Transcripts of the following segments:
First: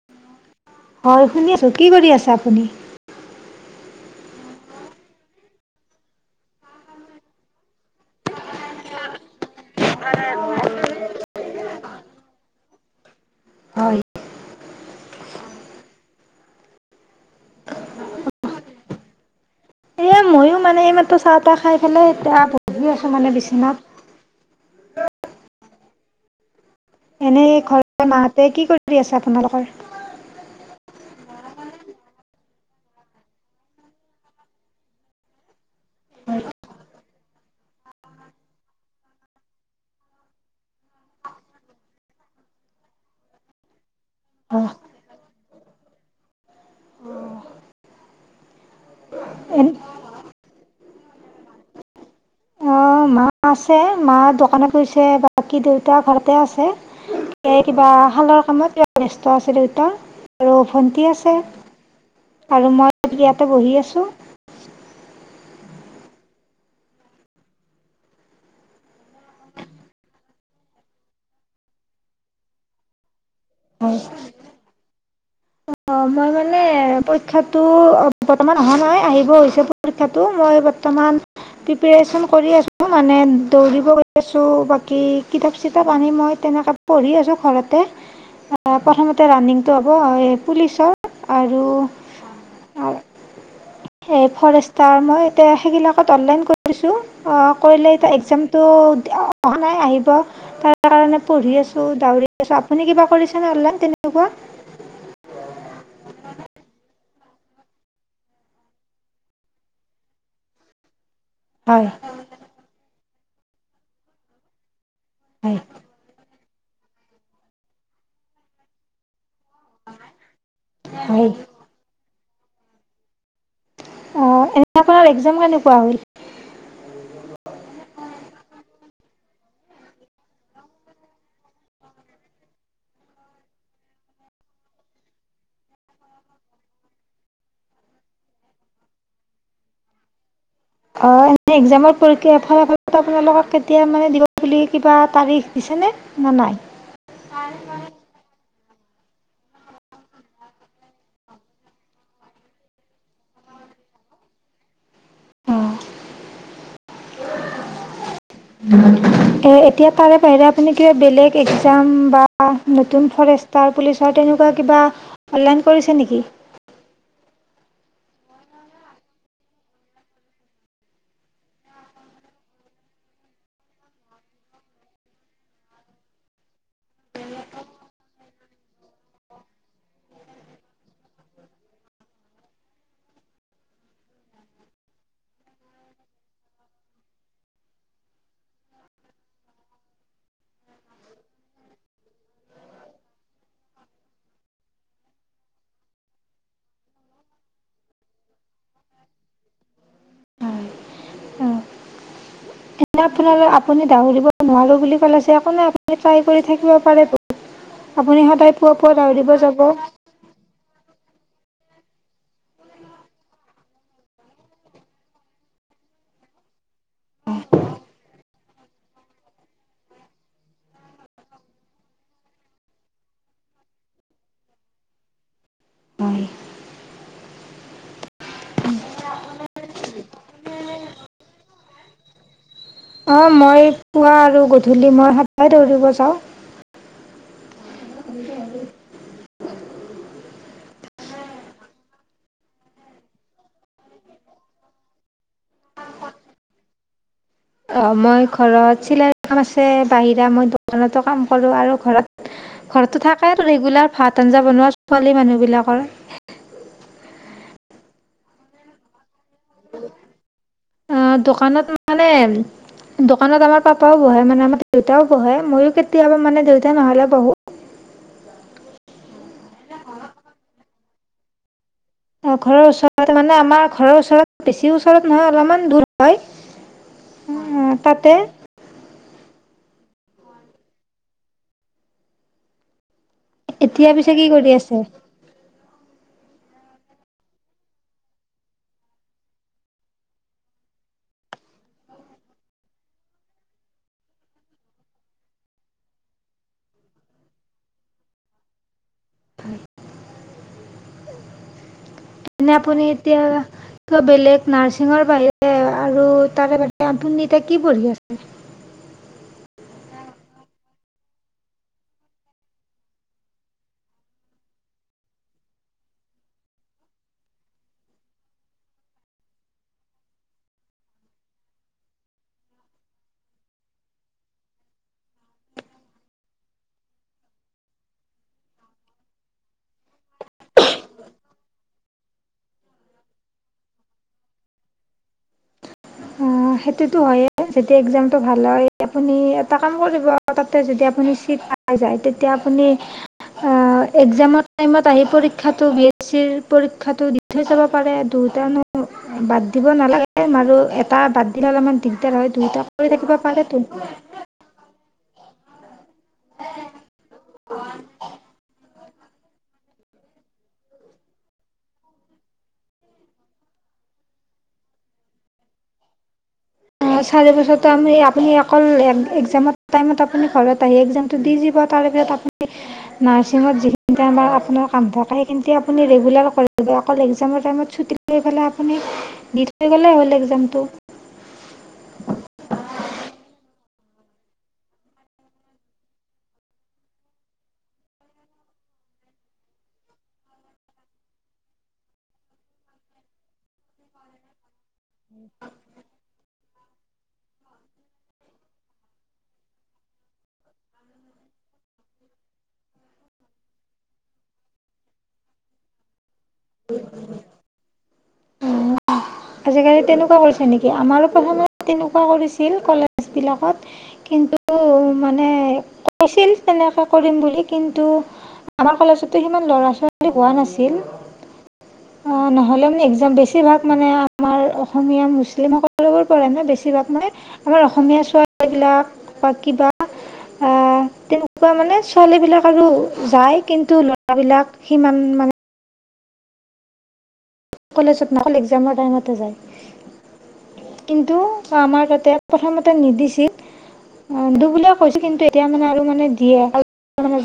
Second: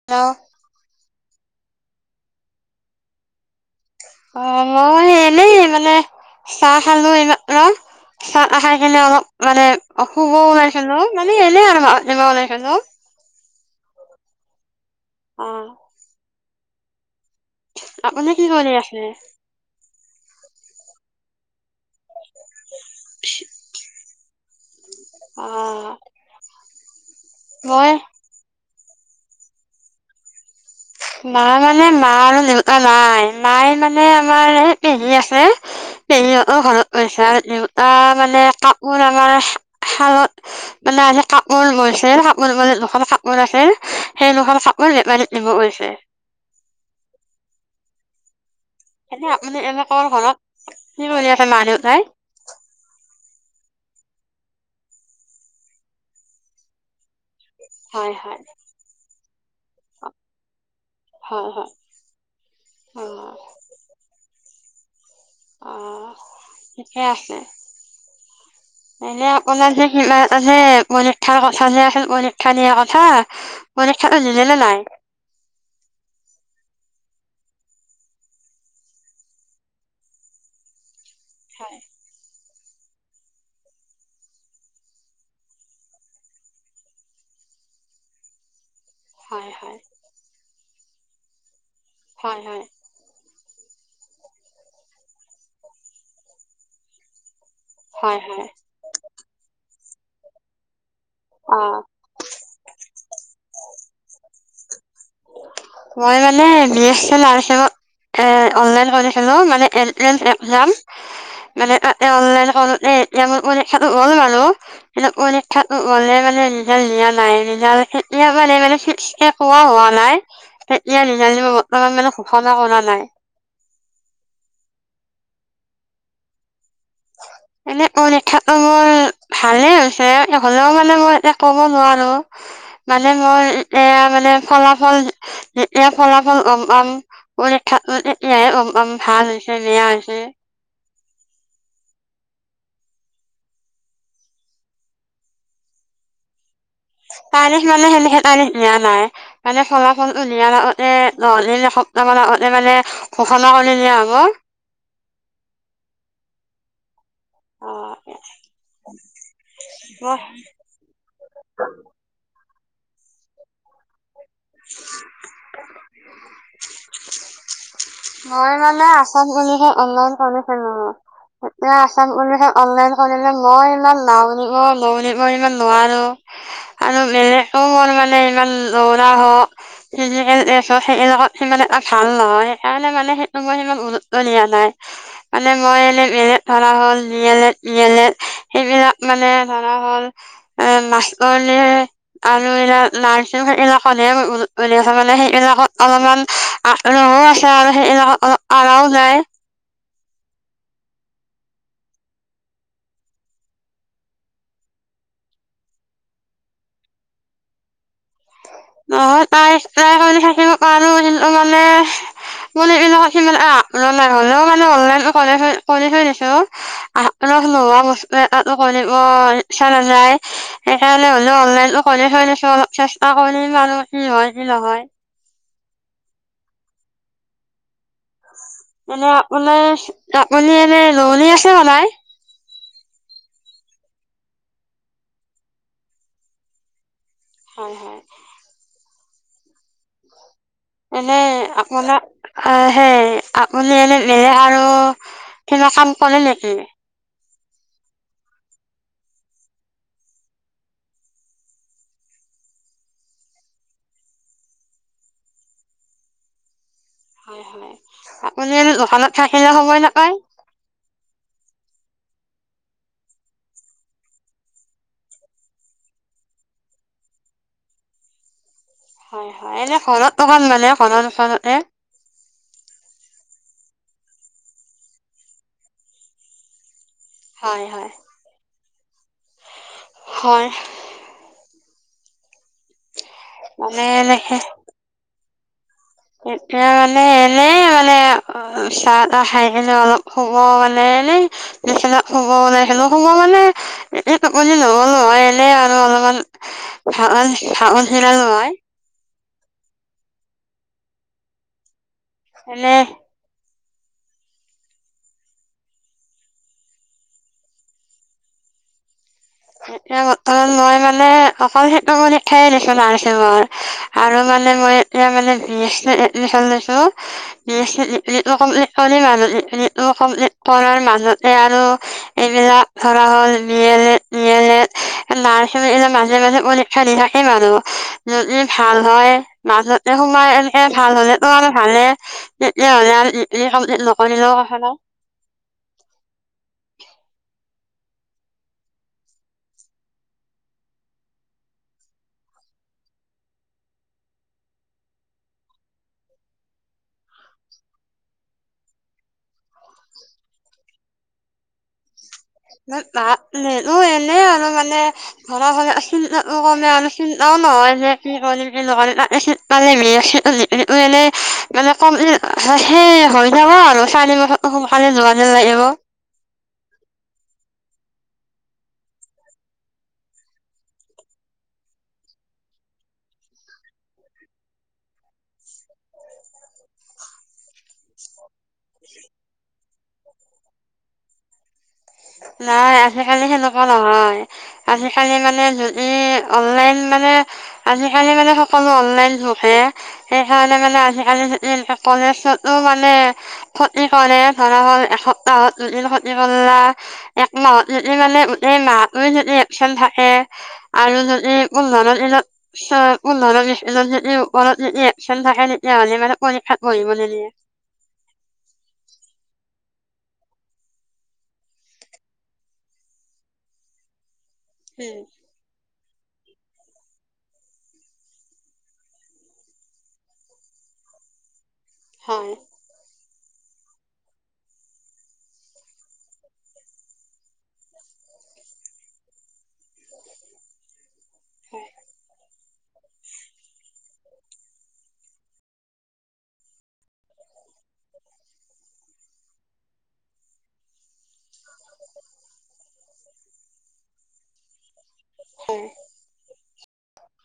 [unintelligible] হয় শুনি আছোঁ কি কৰি আছে আপুনি অ মই এনেই মানে চাহ খালো এই মাত্ৰ চাহ খাই কেনে অলপ মানে অশুভ ওলাইছিলো মানে এনে আৰু [unintelligible] লাইছিলো হয় অ আপুনি কি কৰি আছে? ময়ো মানে এই মাত্ৰ চাহ তাহ খাই পেলাই এতিয়া বহি আছোঁ মানে বিচনাত অ এনেই মই ঘৰ মাহঁতে কি কৰি আছে আপোনালোকৰ মা মানে মা আৰু দেউতা নাই মাই মানে আমাৰ এই পেহী আছে পেহীহঁতৰ ঘৰত গৈছে আৰু দেউতা মানে কাপোৰ আমাৰ শালত [unintelligible] [unintelligible] এনেই এ আপোনাৰ ঘৰত কি কৰি আছে মা দেউতাই অ মা আছে মা দোকানত গৈছে বাকী দেউতা ঘৰতে আছে এই কিবা হয় হয় শালৰ কামত ব্যস্ত আছে দেউতাৰ আৰু ভণ্টি আছ ছে হয় হয় আৰু অ মই ইয়াতে বহি আছোঁ অ ঠিকে আছে এনে আপোনাৰ [unintelligible] পৰীক্ষাৰ কথা যে আছিল পৰীক্ষা দিয়াৰ কথা হয় পৰিক্ষাটো দিলে নে নাই অ মই মানে পৰীক্ষাতো বৰ্তমান অহা নহয় আহিব হৈছে পৰিক্ষাটো মই বৰ্তমান হয় প্ৰেপেৰেচন কৰি‌ আছ মানে দৌৰিব [unintelligible] আছোঁ, বাকী কিতাপ চিতাপ আনি মই তেনেকা পঢ়ি আছোঁ ঘৰতে। অ', প্ৰথমতে হয় ৰানিংটো হয় হ'ব, এই পুলিচৰ আৰু হয়- হয়। [unintelligible] এই ফৰেষ্টৰ মই এতিয়া সেইবিলাকত অনলাইন কৰি কৰিছোঁ, অ', কৰিলে এতিয়া হয় হয় এক্সামটো অহা নাই আহিব, তাৰ কাৰণে অ পঢ়ি আছোঁ দাউৰি আছোঁ, আপুনি কিবা কৰিছেনে অনলাইন তেনেকুৱা। মই মানে বি এ চি নাৰ্চিংত এ অনলাইন কৰিছিলোঁ মানে এন্ত্ৰেচ এক্সাম। [unintelligible] [unintelligible] মানে হয় ৰিজাল্ট হয় দিয়া নাই, ৰিজাল্ট [unintelligible] নাই, তেতিয়া হয় [unintelligible] বৰ্তমান মানে ঘোষণা কৰা নাই। অ', [unintelligible] এক্সাম কেনেকুৱা হ'ল। এনে পৰীক্ষাটো মই ভালেই হৈছে, হ'লেও মানে মই এতিয়া ক'ব নোৱাৰো। মানে মই এতিয়া মানে ফলাফল, যেতিয়া ফলাফল গম পাম পৰীক্ষা [unintelligible] ভাল হৈছে, বেয়া হৈছে। অ', এনে এক্সামত পৰীক্ষা [unintelligible] আপোনালোকক কেতিয়া মানে দিব বুলি কিবা তাৰিখ দিছেনে। নে নাই। তাৰিখ মানে সেনে সেইকাৰণে দিয়া নাই। মানে ফলাফলটো দিয়াৰ আগতে [unintelligible] এসপ্তাহ আগতে মানে ঘোষণা কৰিলে [unintelligible] উম। এ এতিয়া মই তাৰে বাহিৰে আপুনি কিবা বেলেগ এক্সাম বা নতুন ফৰেষ্টাৰ পুলিচৰ তেনে [unintelligible] কিবা অনলাইন কৰিছে নেকি। মই মানে আচাম পুলিচত অনলাইন কৰিছিলো। এতিয়া আচাম পুলিচত অনলাইন কৰিলে মই ইমান [unintelligible] ইমান নোৱাৰো। আৰু [unintelligible] মোৰ মানে ইমান দৌৰা হওঁক, ফিজিকেল [unintelligible] সেইবিলাকত সিমান এটা ভাল নহয়। সেইকাৰণে মানে সেইটো মই সিমান গুৰুত্ব দিয়া নাই। মানে মই এনে [unintelligible] ধৰা হ'ল [unintelligible] সেইবিলাক মানে ধৰা হ'ল, এ [unintelligible] আৰু এইবিলাক [unintelligible] এইবিলাক হ'লে [unintelligible] মানে সেইবিলাকত অলপমান [unintelligible] [unintelligible] অ', [inaudible] এনে আপোনা [unintelligible] আপুনি দাওৰিব নোৱাৰোঁ বুলি ক'লে যে, একো নাই আপুনি ট্ৰাই কৰি থাকিব পাৰে বহুত আপুনি সদায় নহয় যাব। [unintelligible] মানে [unintelligible] এইবিলাকত সিমান [unintelligible] হ'লেও মানে অনলাইনটো কৰা কৰি থৈ দিছো। [unintelligible] [unintelligible] কৰিব ইচ্ছা নাযায়, সেইকাৰণে হ'লেও অনলাইনতো কৰি থৈ দিছোঁ, অলপ চেষ্টা [unintelligible] কি হয়, কি নহয়। হয়। এনে আপোনাৰ, আপুনি এনে দৌৰি আছে নে নাই। অ', মই পুৱা আৰু গধূলি মই সদায় দৌৰিব যাওঁ। হয়, হয়। [unintelligible] এনেই, আপোনাৰ আহ সেই আপুনি [unintelligible] তেনে কাম কৰে নেকি! অ, মই ঘৰত চিলাই কাম আছে, বাহিৰা মই দোকানতো কাম কৰোঁ, আৰু ঘৰত ঘৰততো থাকে আৰু ৰেগুলাৰ ভাত-আঞ্জা বনোৱা ছোৱালী মানুহবিলাকৰ। হয়, হয়। আপুনি দোকানত থাকিলে সময় নাপয়। অ, দোকানত মানে দোকানত আমাৰ পাপাও বহে, মানে আমাৰ দেউতাও বহে, মইও কেতিয়াবা মানে দেউতা নহ'লে বহো। হয়, হয়, এনে ঘৰত দোকান মানে, ঘৰৰ দোকানতে। অ, ঘৰৰ ওচৰত, মানে আমাৰ ঘৰৰ ওচৰত, বেছি ওচৰত নহয় অলপমান দূৰ হয়। অ হয়, হয়। তাতে হয়। মানে এতিয়া পিছে কি এনেকে কৰি আছে? এতিয়া, মানে এনে মানে চাহ-তাহ খাই কিনে, অলপ শুব মানে এনে। [unintelligible] [unintelligible] এনেই এনে আপুনি এতিয়া কিবা বেলেগ নাৰ্ছিঙৰ বাহিৰে আৰু তাৰে বাহিৰে আপুনি এতিয়া কি পঢ়ি আছে? এয়া বৰ্তমান মই মানে অকল সেইটো পৰীক্ষাই দি লছো নাৰ্চিংৰ আৰু মানে মই এতিয়া মানে [unintelligible] লৈছোঁ। [unintelligible] এইবিলাক ধৰা হ'ল, বিয়েলেত-দিয়েলেত [unintelligible] মাজে-মাজে পৰীক্ষা দি থাকিম আৰু, যদি ভাল হয় মাজতে সোমাই এনেকে, ভাল হ'লেতো আৰু ভালে। তেতিয়া হ'লে আৰু ডিগ্ৰী কম্পিলত নকৰিলেও কথা নাই। অ, সেইটোতো হয়েই, যদি এক্সামটো ভাল হয়, আপুনি এটা কাম কৰিব তাতে যদি আপুনি চিট পাই যায়, তেতিয়া আপুনি এক্সমৰ টাইমত আহি পৰীক্ষাটো বিএছ চিৰ পৰীক্ষাটো থৈ যাব পাৰে, দুয়টানো বাদ দিব নালাগে, আৰু এটা বাদ দিলে অলপমান দিগদাৰ হয়। দুয়োটা কৰি থাকিব পাৰেতো [unintelligible] [unintelligible] [unintelligible] [unintelligible] সোনকালে যোৱাযেন লাগিব। অ, চাৰি বছৰো আমি আপুনি অকল একজামৰ টাইমত আপুনি ঘৰত আহি এক্জামতটো দি দিব। তাৰে ভিতৰত আপুনি [unintelligible] গৈ পেলাই আপুনি দি থৈ গ'লেই হ'ল এক্জামটো। নাই, আজিকালি সেনেকুৱা নহয়। আজিকালি মানে যদি অনলাইন মানে আজিকালি মানে সকলো অনলাইন [unintelligible] সেইকাৰণে মানে আজিকালি [unintelligible] কলেজতো মানে ক্ষতি কৰে, ধৰা হল এসপ্তাহত দুদিন ক্ষতি কৰলা। এক মাহত যদি মানে গোটেই মাহটোৱে যদি একচন থাকে। [unintelligible] [unintelligible] থাকে তেতিয়াহ'লে মানে পৰীক্ষা কৰিবলৈ দিয়ে। [inaudible] আজিকালি তেনেকুৱা কৰিছে নেকি? আমাৰো প্ৰথমত তেনেকুৱা কৰিছিল কলেজ বিলাকত। কিন্তু উম মানে কৈছিল তেনেকে কৰিম বুলি কিন্তু আমা কলেজতো সিমান ল'ৰা ছোৱালী হোৱা নাছিল। অ' হয় নহ'লেও মানে এক্সাম বেছ বেছিভাগ মানে আমাৰ অসমীয়া মুছলিম সকলোবোৰ পঢ়ে নহ বেছিভাগ মানে। আমাৰ অসমীয়া ছোৱালী বিলাক বা কিবা। আহ [inaudible] তেনেকুৱা মানে ছোৱালী বিলাক আৰু যায় কিন্তু ল'ৰা বিলাক সিমান মানে। কলেজত অকল এক্সামৰ টাইমত হে যায়। কিন্তু আমাৰ তাতে প্ৰথমতে নিদিছিল। অ' নিদিও বুলিয়েই কৈছে কিন্তু এতিয়া মানে আৰু মানে দিয়ে।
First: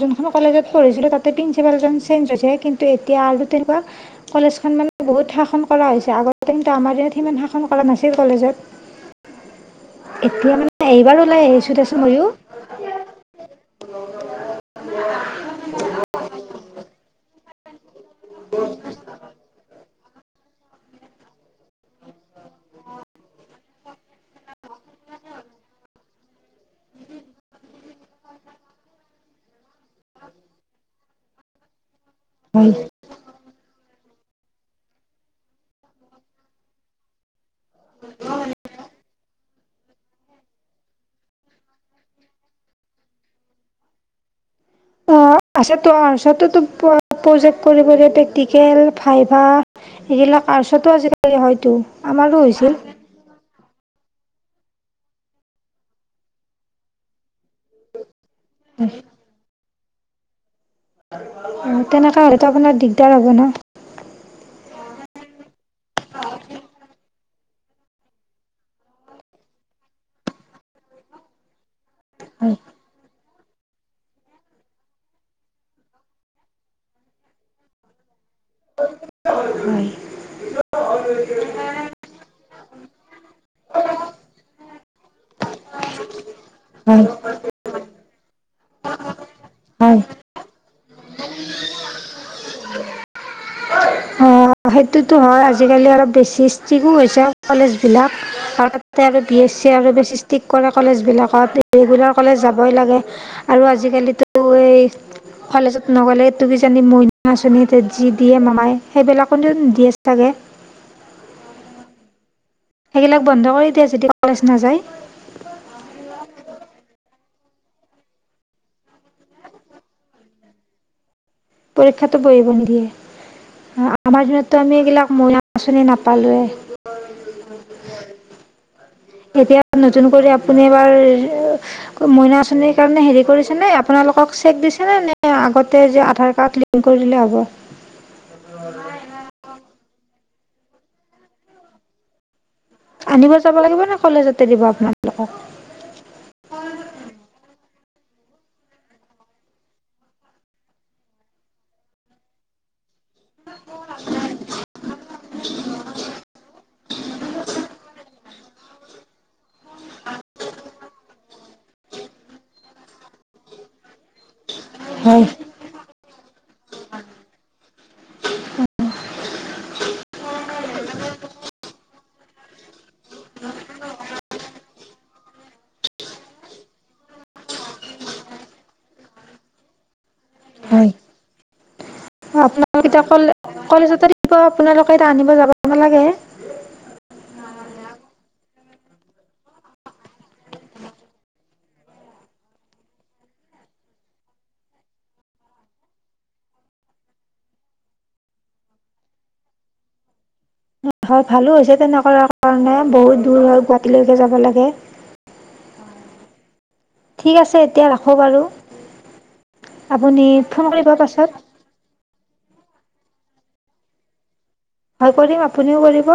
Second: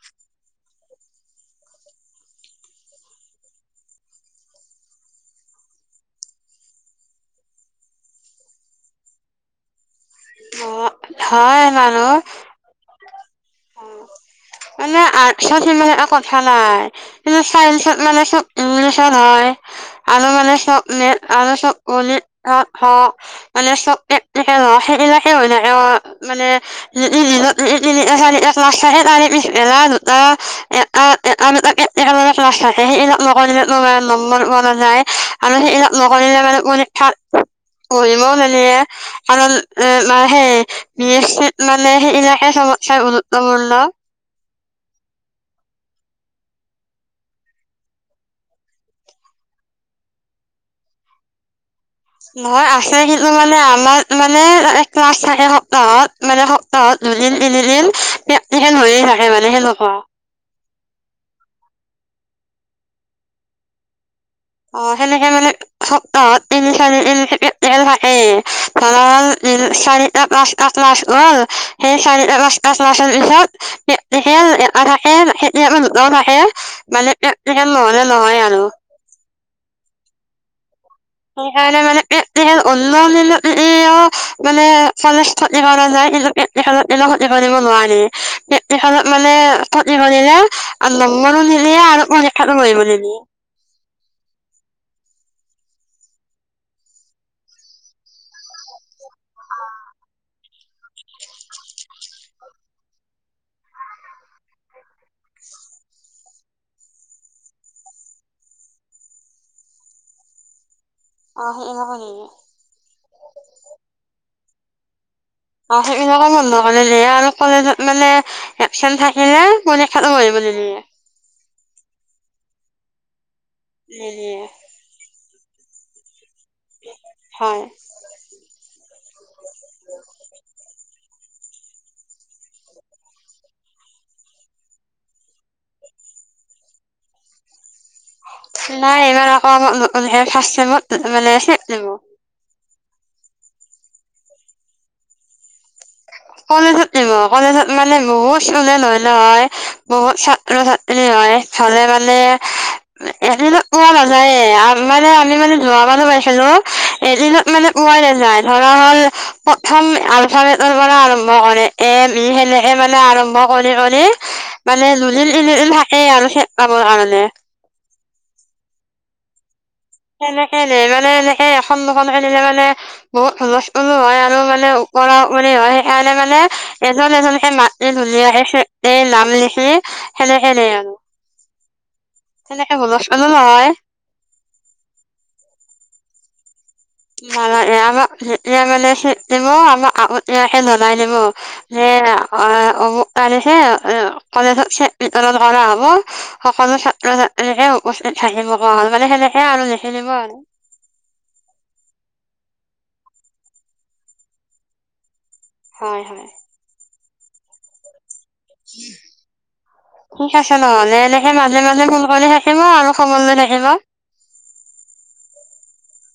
যোনখন কলেজত পঢ়িছিলো তাতে প্ৰিন্সিপালজন চেঞ্জ হৈছে, কিন্তু এতিয়া আৰু তেনেকুৱা কলেজখন মানে বহুত শাসন কৰা হৈছে আগতে কিন্তু আমাৰ ইয়াত সিমান শাসন কৰা নাছিল কলেজত। এতিয়া মানে হয় এইবাৰ ওলাই হয় আহিছো দেচোন মইও। মানুহ [unintelligible] কিন্তু চাইন্সত মানে চব ইংলিছত হয়। [unintelligible] [unintelligible] [unintelligible] হয় [unintelligible] [unintelligible] [unintelligible] [unintelligible] অ 'আছে ত' আৰ্টচতো প্ৰজেক্ট কৰিব দিয়ে প্ৰেক্টিকেল ভাইভা। এইবিলাক আর্টচতো আজিকালি হয়তো। আমাৰো হৈছিল [unintelligible] [unintelligible] [unintelligible] [unintelligible] অ' তেনেকা হ'লেতো আপোনাৰ দিগদাৰ হ'ব নহ। [unintelligible] [unintelligible] হয় [unintelligible] [unintelligible] [unintelligible] [unintelligible] হয় [unintelligible] হয় হয় [unintelligible] [unintelligible] অ' সেইটোতো হয় আজিকালি অলপ বেছি ষ্ট্ৰিকো হৈছে কলেজবিলাক। আৰু তাতে আৰু বি এছ চি আৰু বেছি ষ্টিক কৰা কলেজবিলাকত ৰেগুলাৰ কলেজ যাবই লাগে। আৰু আজিকালিতো এই কলেজত নগ'লে তো কিজানি মইনা আঁচনী তে যি দিয়ে মামাই সেইবিলাকতো দিয়ে চাগে। অ [unintelligible] সেইগিলাক বন্ধ কৰি দিয়ে যদি কলেজ নাযায়। অ সেইবিলাকে বন্ধ কৰি দিয়ে, আৰু কলেজত মানে এপচেন্ত থাকিলে, পৰীক্ষাটো বহিব নিদিয়ে। পৰীক্ষাটো বহিব নিদিয়ে, আমাৰ নিদিয়ে দিনতটো আমি এইবিলাক মইনা আঁচনি নাপালোৱেই। হয়। এতিয়া নতুন কৰি আপুনি এবাৰ মইনা আঁচনি কাৰণে হেৰি কৰিছে নে আপোনালোকক চেক দিছে নে? নে আগতে যে আধাৰ কাৰ্ড লিংক কৰি দিলে হ'ব? নাই ইমান অক [unintelligible] সেইয়া ফাৰ্ষ্ট ছেমত মানে চেক দিব। আনিব যাব লাগিব নে কলেজতে দিব আপোনাক? [unintelligible] কলেজত দিব, কলেজত মানে বহুত ষ্টুডেণ্ট হয় নহয় বহুত ছাত্ ছাত্ৰ ছাত্ৰী হয় চলে মানে ইহঁতি কোৱা নাযায়ে আ মানে আমি মানে লোৱ মানো পাইছিলো এদিনত মানে পোৱাই নাযায় ধৰা হ'ল প্ৰথম আলফা [unintelligible] আৰম্ভ কৰে, এ ই হেনে এ মানে আৰম্ভ কৰি কৰি মানে হয় লুলি [unintelligible] সেই আৰু সে পাবৰ কাৰণে। সেনেকে নে মানে এনেকে এখন দুখনকে নিলে মানে বহুত হুলস্থুলো হয়, আৰু মানে ওপৰা উপৰি হয়, সেইকাৰণে মানে এজন এজনকে মাত এ ধুনীয়া এ এ নাম লিখি সেনেকে নিয়ে মানে। অ আপোনালোক এতিয়া হুলস্থুলো কলে নহয় কলেজতে দিব আপোনালোকে এতিয়া আনিব যাব নালাগে? নালাগে, আমাক হিহঁতিয়ে মানে চেক দিব, আগতীয়াকে জনাই দিব। যে অ অমুক তাৰিখে কলেজত চেক ভিতৰত কৰা হ'ব [unintelligible] সকলো ছাত্ৰ ছাত্ৰীকে উপস্থিত থাকিব কোৱা হল মানে সেনেকে আৰু লিখি দিব আৰু। হয় ভালো হৈছে তেনেকুৱাৰ কাৰণে বহুত দূৰ হয় গুৱাহাটীলৈকে যাব লাগে। হয় হয়। ঠিক আছে এতিয়া ৰাখোঁ বাৰু, আপুনি ঠিক আছে ফোন কৰিব নহ'লে এনেকে পাছত। মাজে মাজে ফোন কৰি থাকিব আৰু খবৰ লৈ থাকিব। হয় কৰিম আপুনিও কৰিব।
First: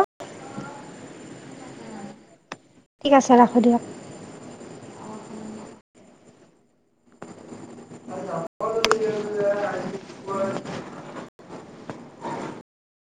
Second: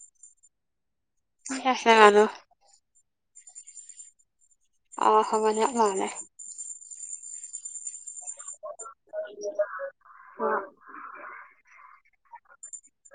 [unintelligible] ঠিক আছে ৰাখো দিয়ক। অ হব দিয়ক নহলে। [unintelligible]